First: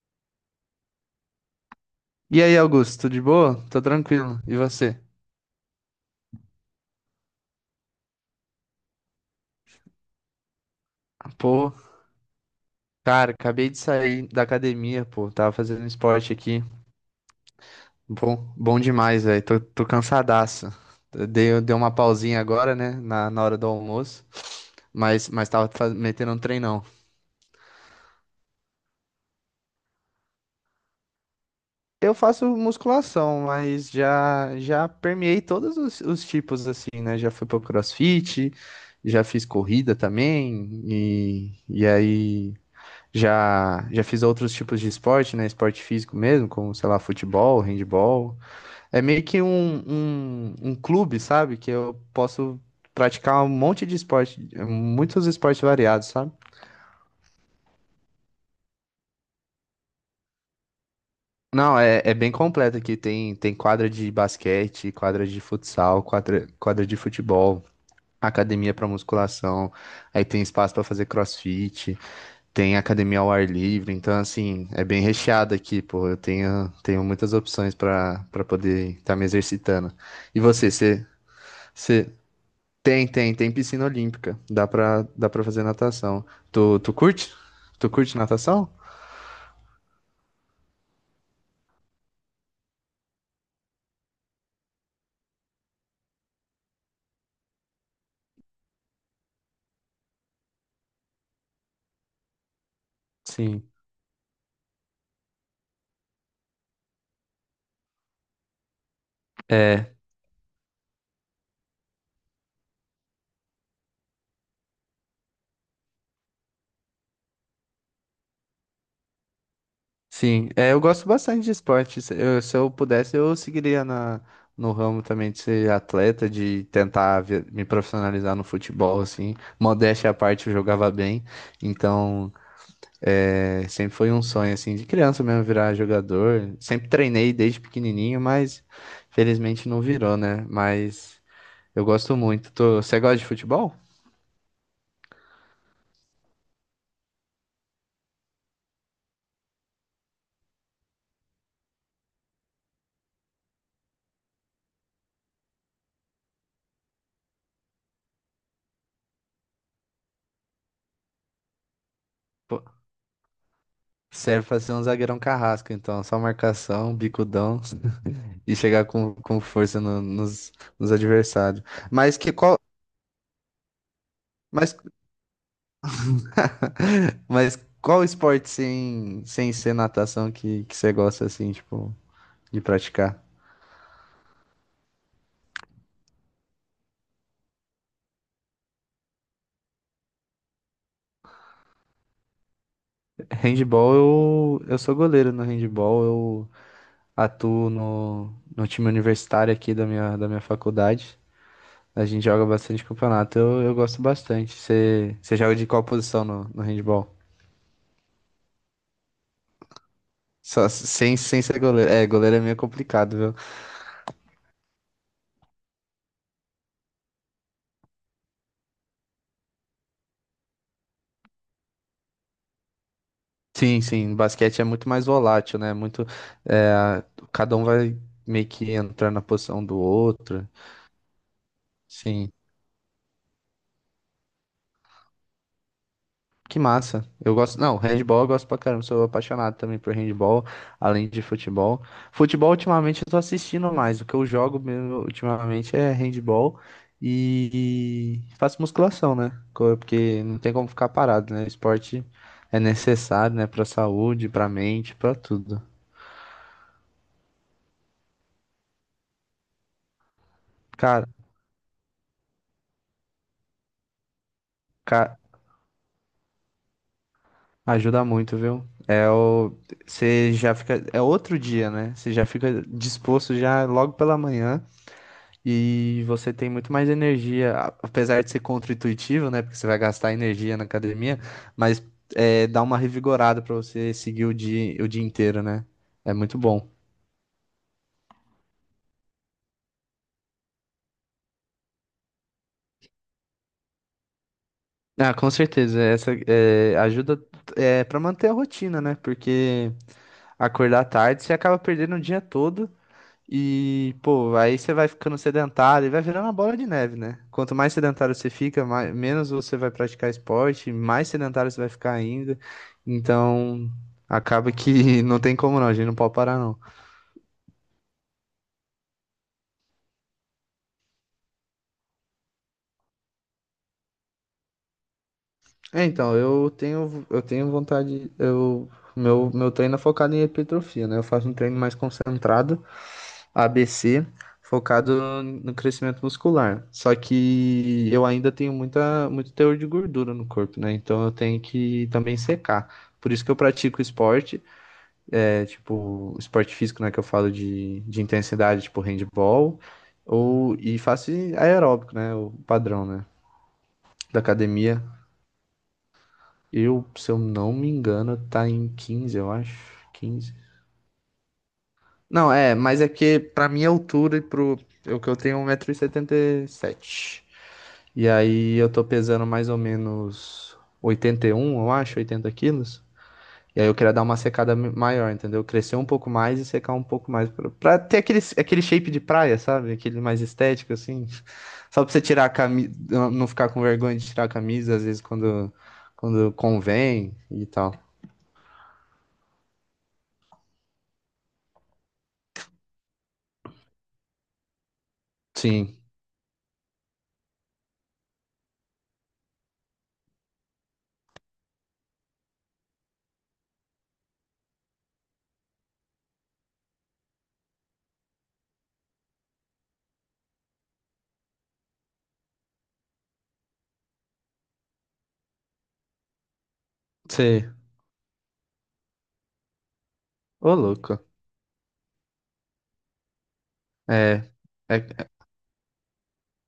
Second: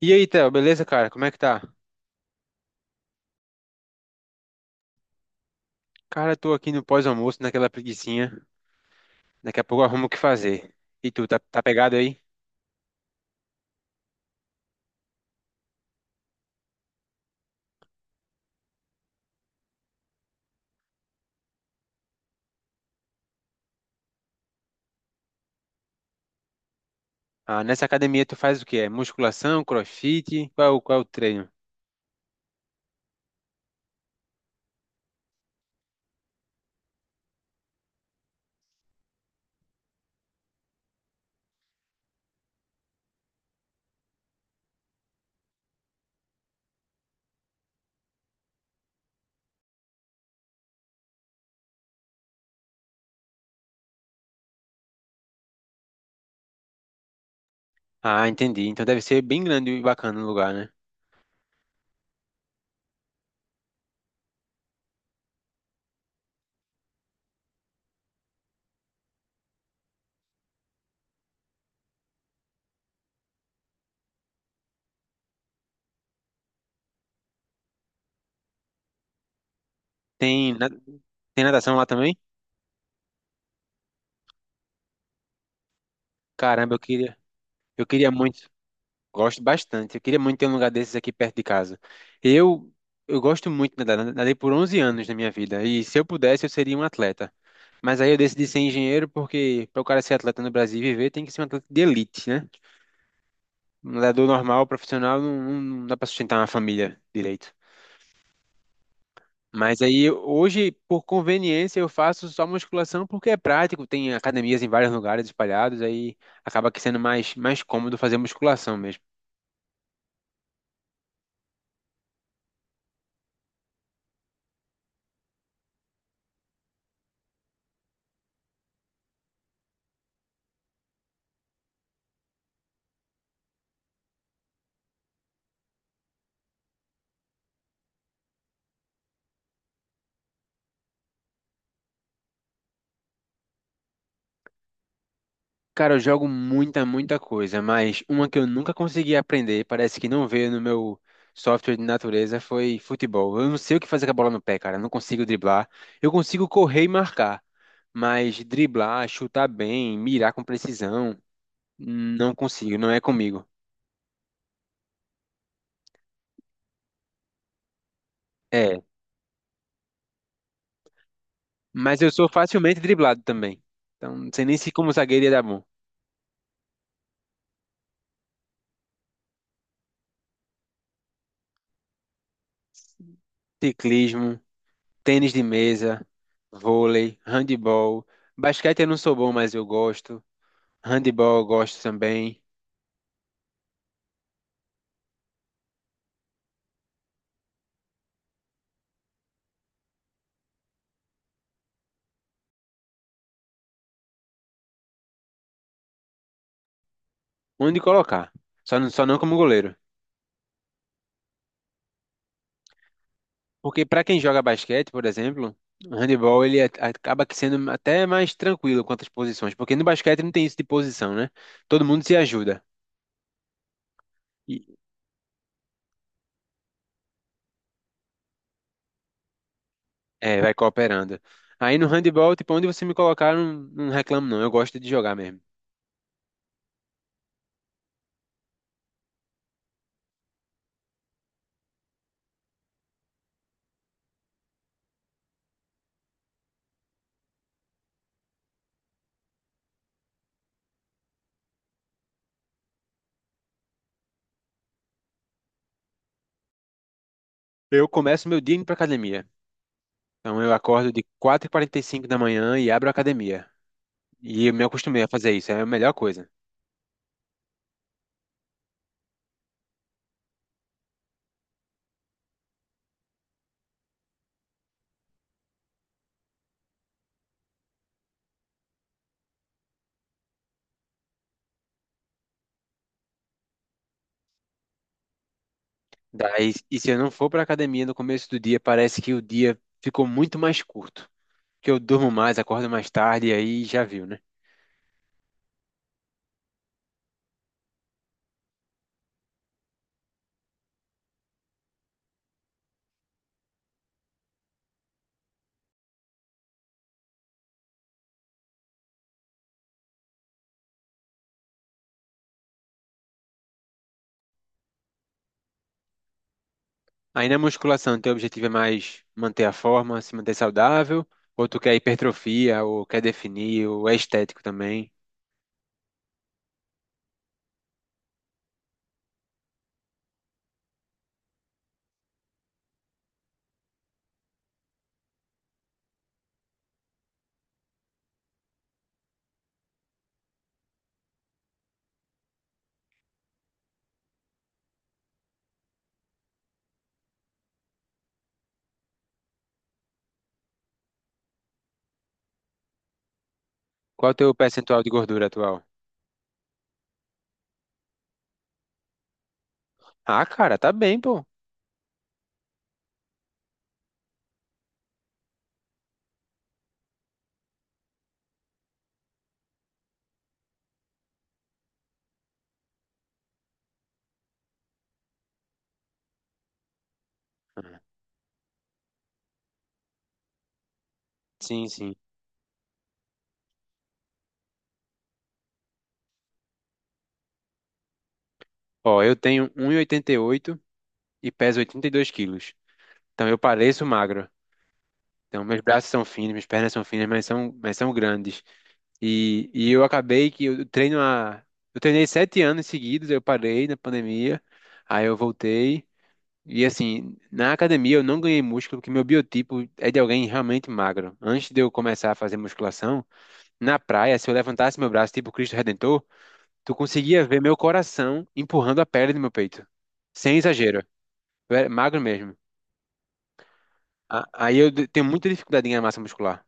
E aí, Theo, beleza, cara? Como é que tá? E aí, Augusto, tudo de boa? Tô tranquilo. E você? Cara, eu tô aqui no pós-almoço, naquela preguicinha. Daqui a pouco eu arrumo o que fazer. E tu, tá Pô, pegado aí? cara, acabei de sair da academia, pô. Tava fazendo esporte aqui. Bom, bom demais, velho. Tô cansadaço. Dei uma pausinha agora, né? Na hora do almoço. Mas tava metendo um treinão. Ah, nessa academia tu faz o quê? É musculação, crossfit? Qual é o treino? Eu faço musculação, mas já permeei todos os tipos, assim, né? Já fui pro CrossFit, já fiz corrida também. E aí. Já fiz outros tipos de esporte, né? Esporte físico mesmo, como, sei lá, futebol, handball. É meio que um clube, sabe? Que eu posso praticar um monte de esporte, muitos esportes variados, sabe? Ah, entendi. Então deve ser bem grande e bacana o lugar, né? Não, é bem completo aqui. Tem quadra de basquete, quadra de futsal, quadra de futebol, academia para musculação, aí tem espaço para fazer crossfit. Tem academia ao ar livre, então assim, é bem recheado aqui, pô. Eu tenho muitas opções para poder estar me exercitando. E Tem, na- você, você, Tem natação lá você também? tem piscina olímpica. Dá para fazer natação. Caramba, Tu, tu curte? eu Tu queria curte muito. natação? Gosto bastante. Eu queria muito ter um lugar desses aqui perto de casa. Eu, eu gosto muito de nadar. Nadei por 11 anos na minha vida. E se eu pudesse, eu seria um atleta. Mas aí eu decidi ser engenheiro porque para o cara ser atleta no Brasil e viver tem que ser um atleta de elite, né? Sim. Um nadador normal, profissional, não dá para sustentar uma família direito. Mas É, aí hoje, por conveniência, eu faço só musculação porque é prático, tem academias em vários lugares espalhados, aí acaba que sendo mais cômodo fazer musculação mesmo. sim. É, eu gosto bastante de esporte. Se eu pudesse, eu seguiria no ramo também de ser atleta, de tentar me profissionalizar no futebol, assim. Modéstia à parte, eu jogava bem. Então, é, sempre foi um sonho, assim, de criança mesmo virar jogador. Sempre treinei desde pequenininho, mas felizmente não virou, né? Mas eu gosto muito. Tô... Você gosta de futebol? Cara, eu jogo muita coisa, mas uma que eu nunca consegui aprender, parece que não veio no meu software de natureza, foi futebol. Eu não sei o que fazer com a bola no pé, cara. Eu não consigo driblar. Eu consigo correr e marcar, mas driblar, chutar bem, mirar com precisão, não Pô, consigo, não é comigo. serve pra ser um zagueirão carrasco, então. Só marcação, bicudão e É, chegar com força nos adversários. mas eu Mas sou que qual... facilmente driblado também. Então, não sei nem se Mas, como zagueiro ia dar bom. mas qual esporte sem ser natação que você gosta, assim, tipo, de praticar? Ciclismo, tênis de mesa, vôlei, handebol, basquete eu não sou bom, mas eu gosto. Handebol eu gosto também. Handball, eu sou goleiro no handball, eu atuo no time universitário aqui da minha faculdade. A gente joga bastante campeonato, eu gosto bastante. Você joga de qual posição no handball? Onde colocar? Só não como goleiro. Só, sem ser goleiro. É, goleiro é meio complicado, viu? Porque para quem joga basquete, por exemplo, o handebol ele acaba que sendo até mais tranquilo quanto às posições, porque no basquete não tem isso de posição, né? Todo mundo se ajuda Sim, sim, basquete é e muito mais volátil, né? Muito, é, cada um vai meio que entrar na posição do é, outro. vai cooperando. Aí no Sim. handebol, tipo, onde você me colocar, eu não, não reclamo não, eu gosto de jogar mesmo. Que massa. Eu gosto. Não, handball eu gosto pra caramba. Sou apaixonado também por handball, além de futebol. Futebol, ultimamente, eu tô assistindo mais. O que eu jogo mesmo ultimamente é handball e faço musculação, né? Porque não tem como ficar parado, né? Esporte é necessário, né? Pra saúde, pra mente, pra tudo. Eu começo meu dia indo pra academia. Então eu acordo de Cara, 4:45 da manhã e abro a academia. E eu me acostumei a ca- fazer isso, é a melhor coisa. ajuda muito, viu? É o. Você já fica. É outro dia, né? Você já fica disposto já logo pela manhã. E você tem muito mais energia, apesar de ser contra-intuitivo, né? Porque você vai gastar energia na academia, mas é, dá uma revigorada pra você seguir o dia inteiro, né? É muito Daí, bom. e se eu não for para academia no começo do dia, parece que o dia ficou muito mais curto. Que eu durmo mais, acordo mais tarde, e aí já viu, né? Ah, com certeza. Essa é, ajuda é, para manter a rotina, né? Porque acordar tarde você acaba perdendo o dia todo. E, pô, aí você vai ficando sedentário e vai virando uma bola de neve, né? Quanto mais sedentário você fica, mais, menos você vai praticar esporte, mais sedentário você vai ficar ainda. Então, acaba que não tem como não, a gente não pode parar não. Aí na musculação, teu objetivo é mais manter a forma, se manter saudável, ou tu quer hipertrofia, ou quer definir, ou é estético também. É, então, eu tenho vontade, meu treino é focado em hipertrofia, né? Eu faço um treino mais concentrado ABC, focado no crescimento muscular. Só que eu ainda tenho muita, muito teor de gordura no corpo, né? Então eu tenho que também secar. Por isso que eu pratico esporte, é tipo, esporte físico, né? Que eu falo de intensidade, tipo handball, ou, e faço aeróbico, né? O padrão, né? Qual é o Da teu academia. percentual de gordura atual? Eu, se eu não me engano, tá em 15, eu acho. Ah, 15. cara, tá bem, pô. Não, é, mas é que pra minha altura e pro. Eu tenho 1,77 m. E aí eu tô pesando mais ou menos 81, eu acho, 80 quilos. E aí eu queria dar uma secada maior, entendeu? Crescer um pouco mais e secar um pouco mais. Pra ter aquele shape de praia, sabe? Aquele mais estético, assim. Sim, Só pra sim. você tirar a camisa, não ficar com vergonha de tirar a camisa, às vezes quando, convém e tal. Ó, eu tenho 1,88 e oitenta e oito e peso 82 quilos. Então eu pareço magro. Então meus Sim, braços são finos, minhas pernas são finas, mas são grandes. E eu acabei que eu treino há. Eu treinei 7 anos seguidos, eu parei na pandemia, aí eu voltei. E assim, na academia eu não ganhei músculo, porque meu biotipo é de alguém realmente magro. Antes de eu começar a fazer musculação, na praia, se eu levantasse meu braço tipo Cristo Redentor, tu conseguia ver você. meu coração empurrando a pele do meu peito. Sem Ô, exagero. louco. Eu era magro mesmo. É, Tenho é. muita dificuldade em ganhar massa muscular.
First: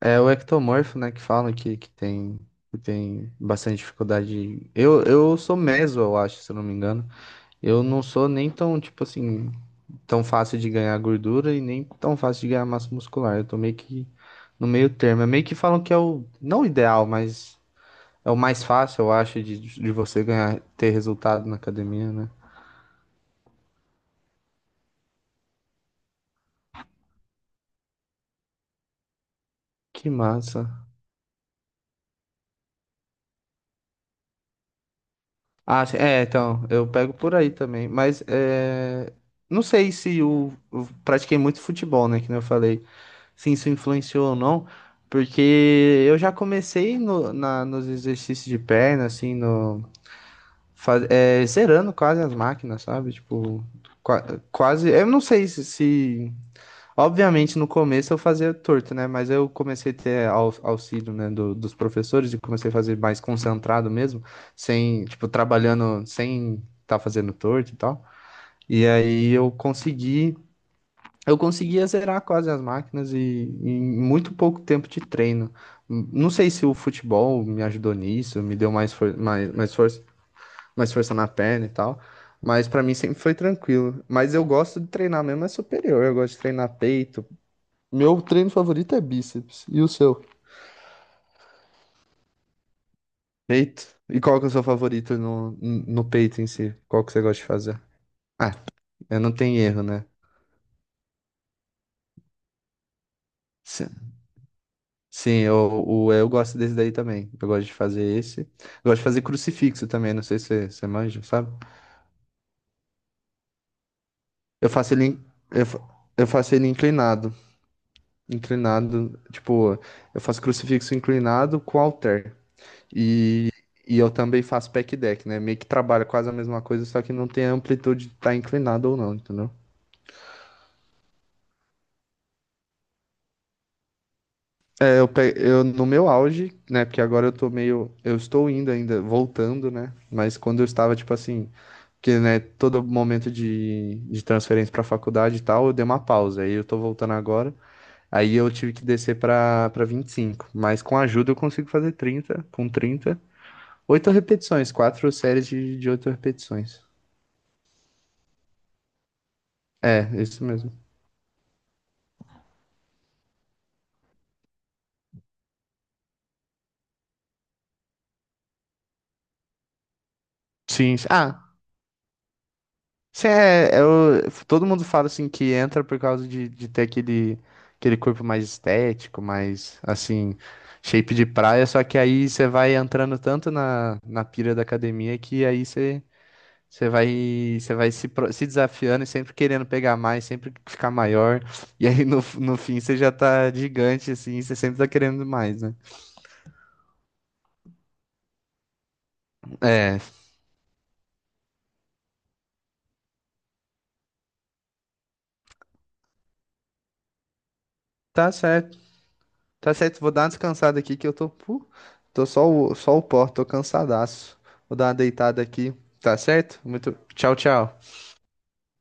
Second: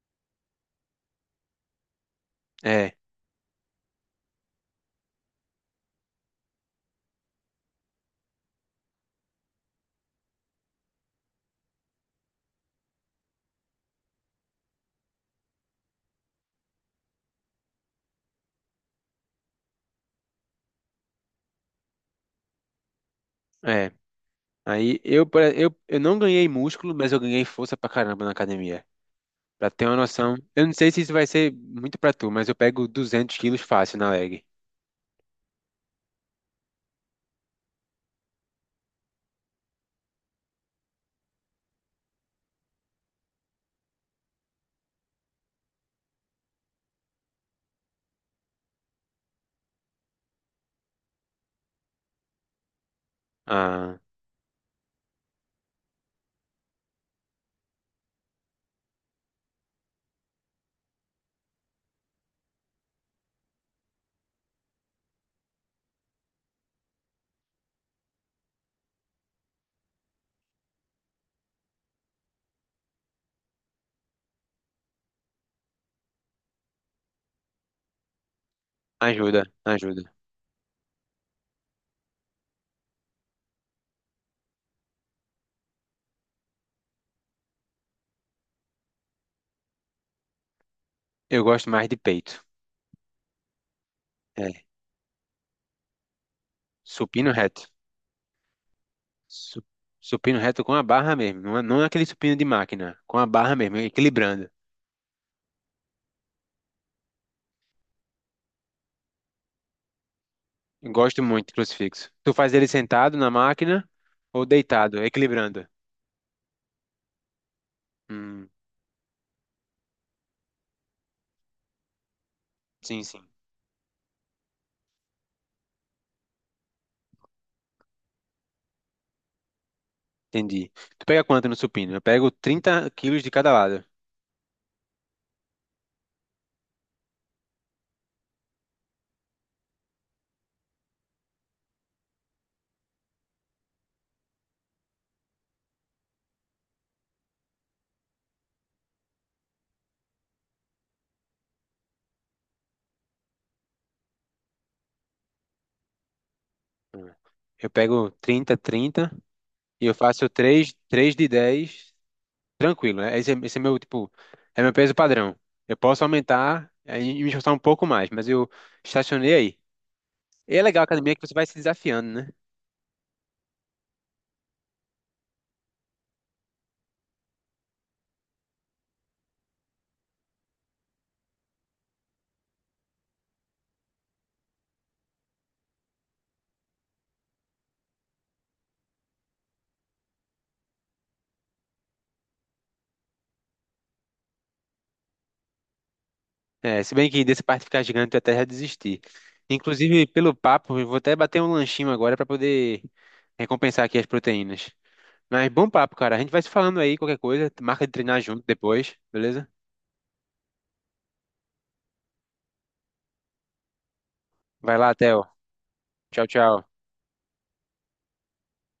É o ectomorfo, né, que falam que, que tem, que É, tem bastante dificuldade. Eu sou meso, eu acho, se eu não me engano. Eu não sou nem tão, tipo assim, tão fácil de ganhar gordura e nem tão fácil de ganhar massa muscular. Eu tô meio que no meio termo. É meio que falam que é o, não o ideal, mas é o mais fácil, eu acho, de você ganhar, ter resultado na academia, né? é. Aí eu, pare- eu não ganhei músculo, mas eu ganhei força pra caramba na academia. Pra ter uma Que noção, eu não massa. sei se isso vai ser muito pra tu, mas eu pego 200 quilos fácil na leg. Ah, sim, é, então, eu pego por aí também. Mas é, não sei se eu pratiquei muito futebol, né? Que nem eu falei, se isso influenciou ou não, porque eu já comecei no, na, nos exercícios de perna, assim, no, faz, é, zerando quase as máquinas, sabe? Tipo, Ah, qua- quase. Eu não sei. Obviamente, no começo eu fazia torto, né? Mas eu comecei a ter auxílio, né, dos professores e comecei a fazer mais concentrado mesmo, sem, tipo, trabalhando sem estar fazendo torto e tal. E aí eu consegui. Eu conseguia zerar quase as máquinas e em muito pouco tempo de treino. Não sei se o futebol me ajudou nisso, me deu mais, ajuda, mais força, ajuda. mais força na perna e tal, mas pra mim sempre foi tranquilo. Mas eu gosto de treinar mesmo, é superior, eu gosto de treinar peito. Meu treino favorito é bíceps. E o seu? Eu gosto mais de peito. Peito? E qual que é É, o seu favorito no peito em si? Qual que você supino gosta de reto. fazer? Ah, eu não tenho Su- erro, né? Supino reto com a barra mesmo, não é aquele supino de máquina, com a barra mesmo, equilibrando. Sim, eu gosto desse daí também. Eu gosto de fazer esse. Eu gosto de fazer crucifixo também, não sei se você Eu manja, gosto muito sabe? de crucifixo. Tu faz ele sentado na máquina ou Eu faço deitado, ele, in- equilibrando? eu, fa- eu faço ele inclinado. Hum, Inclinado, tipo, eu faço crucifixo inclinado com halter. sim, sim. E, e eu também faço pack deck, né? Meio que trabalha quase a mesma coisa, só que não tem a amplitude de estar inclinado ou não, entendeu? Entendi. Tu pega quanto no supino? Eu pego 30 quilos de cada lado. É, eu no meu auge, né? Porque agora eu tô meio. Eu estou indo ainda, voltando, né? Mas quando eu estava, tipo assim. Porque, né, todo momento de transferência para faculdade e tal, eu dei uma pausa. Aí eu tô voltando agora. Aí eu tive que descer para 25. Mas com ajuda eu consigo fazer 30. Com 30, 8 repetições. 4 séries de 8 repetições. Hum. Eu pego 30 e eu É, faço isso mesmo. 3 de 10. Tranquilo, né? Esse é meu, tipo, é meu peso padrão. Eu posso aumentar é, e me esforçar um pouco mais, mas eu estacionei aí. E é legal a Sim, sim. academia que você Ah, vai se desafiando, né? sim, é, eu, todo mundo fala assim que entra por causa de ter aquele corpo mais estético, mais assim, shape de praia. Só que aí você vai entrando tanto na pira da academia que aí você. Você vai se, se desafiando e sempre querendo pegar mais, sempre ficar maior. E aí no fim você já tá gigante, assim, você sempre tá querendo mais, né? É, se bem que dessa parte de ficar gigante eu até já desisti. É, Inclusive, pelo papo, eu vou até bater um lanchinho agora para poder recompensar aqui as proteínas. Mas bom papo, cara. A gente vai se falando aí, qualquer coisa. Marca de treinar tá junto certo, depois, beleza? tá certo. Vou dar uma descansada aqui que eu tô só o pó, tô cansadaço. Vou Vai dar uma lá, Theo. deitada aqui, tá Tchau, certo? tchau. Muito, tchau, tchau.